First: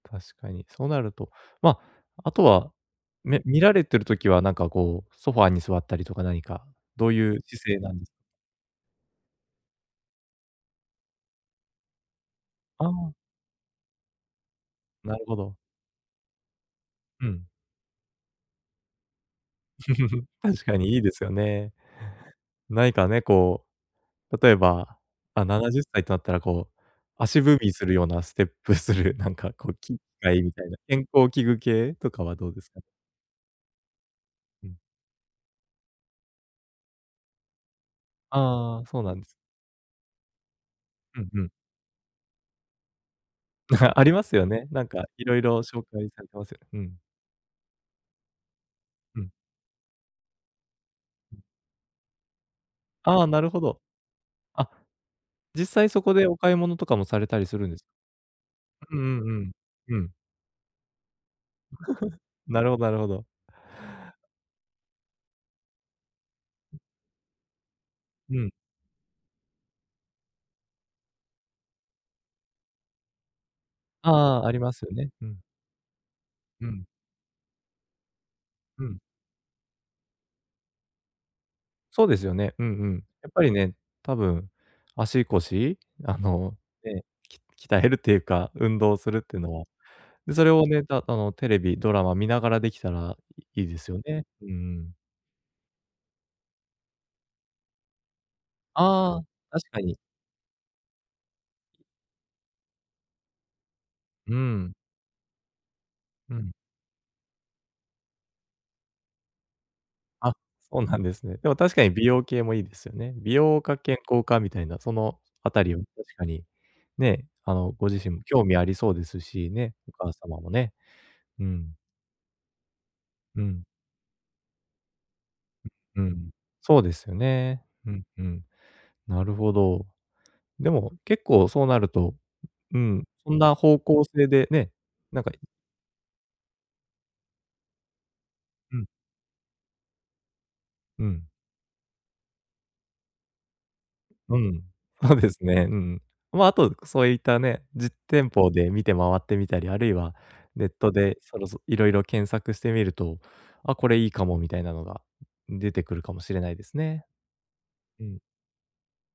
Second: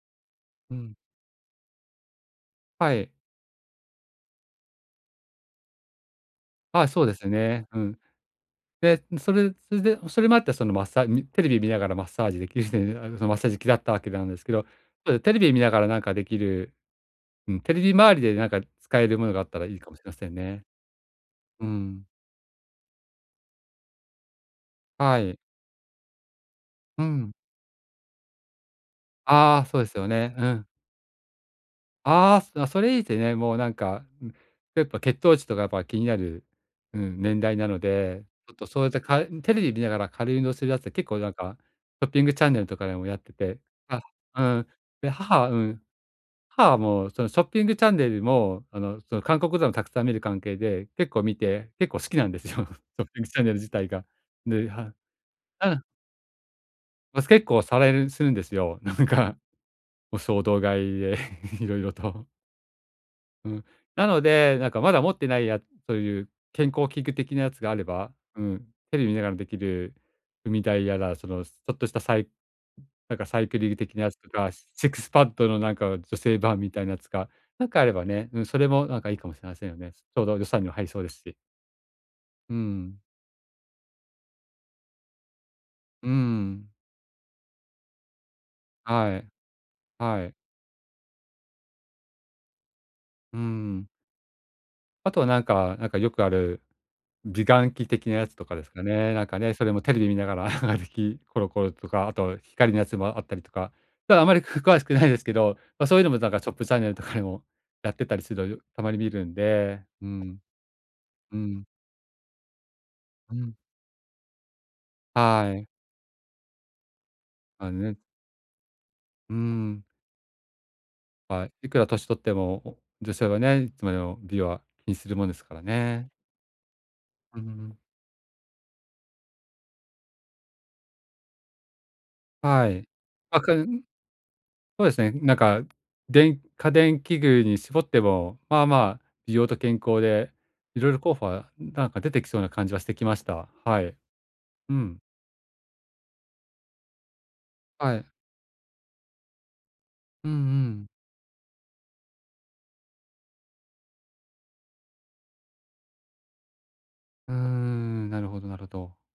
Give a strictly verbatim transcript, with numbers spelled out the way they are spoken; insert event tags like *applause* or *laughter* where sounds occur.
確かに、うそうん。なると、まあ、あとは、はい。め見られてる時はなんか、こう、ソファーに座ったりとか何かあ、そうどでうすよいうね。姿勢うなん。ん？で、それ、すでおそれもあって、そのマッサーみテレビ見ながらマッサージできるっていあうのがああ。る、そのマッサージ機だったわけなんですけど。となれるテほレビど。見ながらなんかできる。うん。うん、テレビ周りでなんか使えるものがあったらいいかもしれま *chuckles* せんね。確かにいいですようね。ん。ないかね、こう、例えば、はい。あ、ななじゅっさいとあったらこう、うん。足踏みするような、ステップする、なんかああ、こうそうです機よね。械うみたん。いな、健康器具系とかはああ、どすうでなすか？それ、いいてね、もうなんかうん。やっぱ血糖値とかやっぱ気になる、うん、年代なので、ちょっとそあうあ、やった、そうなかんえです。テレビ見ながら軽い運動するやつって、結構うなんんうん。かショッピングチャンネルとかでもやってて、*chuckles* あ、ありますうよん、ね、なんかで、いろ母いはうろん。紹介されてますよね。母はうん。もうそのショッピングチャンネルもあの、そうの、ん。韓国ドをたくさん見る関係で、結構見うん。て、結構好きなんですよ。ショッピあンあ、グチなャンるネルほ自ど。体が。で、あ。は実うん。際、そこでお買い物とかもさばれすた結りす構るんでさす？れるするんですよ。なううんんうかん。うん。もう衝動買いで色々と。*laughs* なるほどなるほど。うん、なので「なんかまだ持ってないや」という健うん。康器具的なやつがあれば、ううん。ん、テレビ見ながらできる踏み台やら、その、すちょっとしたサイなんかサイクリル的なやつとああ、か、ありシますッよクスね。パうッん。ドのなんか女性版うみたいん。なやつが、なんかあればね、うん、それうもなんん。かいいかもしれませんよね。ちょうど予算には入りそうですし。そうですようね、うんうん。ん。やっぱりね、多分足腰？うあの、ん。ね、き鍛えるっていうか、運動すはるっい。てのは。はで、い。それをね、たあの、テレビ、ドラマ見ながらできたらういいでん。すよね。うんうん。あとは、なんか、なんかよくある美顔器的なやつとかですかね。ああ、なんかね、そ確れかもテに。レビ見ながら、*chuckles* できコロコロとか、あと光のやつもあったりとか、ただあまうり、くん。詳しくないですけど、ま、そういうのもだうから、シん。ョップチャンネルとかでもやってたりするの、よたまに見るんで、うあ、ん。おんなんですうね。でも、ん。確かに美容系もいいですよね。美うん。容か健康かみたいな、そのあはたい。りを確かに、ね、ああ、の、ごね。自身も興味ありそうですうし、ね、ん。お母様もね。うはい、いん。くら年取っても、お女性はうね、ん。いつまでも美は気にするもんですからうね。ん、そうですようんうね。ん。うん、うん。なるほど。でも、結構そうなると、はうい。ん、うあんくな方ん向性でね、そうですね。なんか、ないか、電家電器具に絞っても、まあうまん。あ、美容と健康で色々う候補ん。は、うん、なんか出てきそうな感じはしてきました。はい。うん。うん。ほうですねううん。まあ、あとそういったね、実はい。店舗で見て回ってみたり、あるいはうんうネッん。トでそろそいろいろ検索してみると「あ、これいいかも」みたいなのが、出てくるかもしれないですね。うーうん、ん。なるほど、なろど。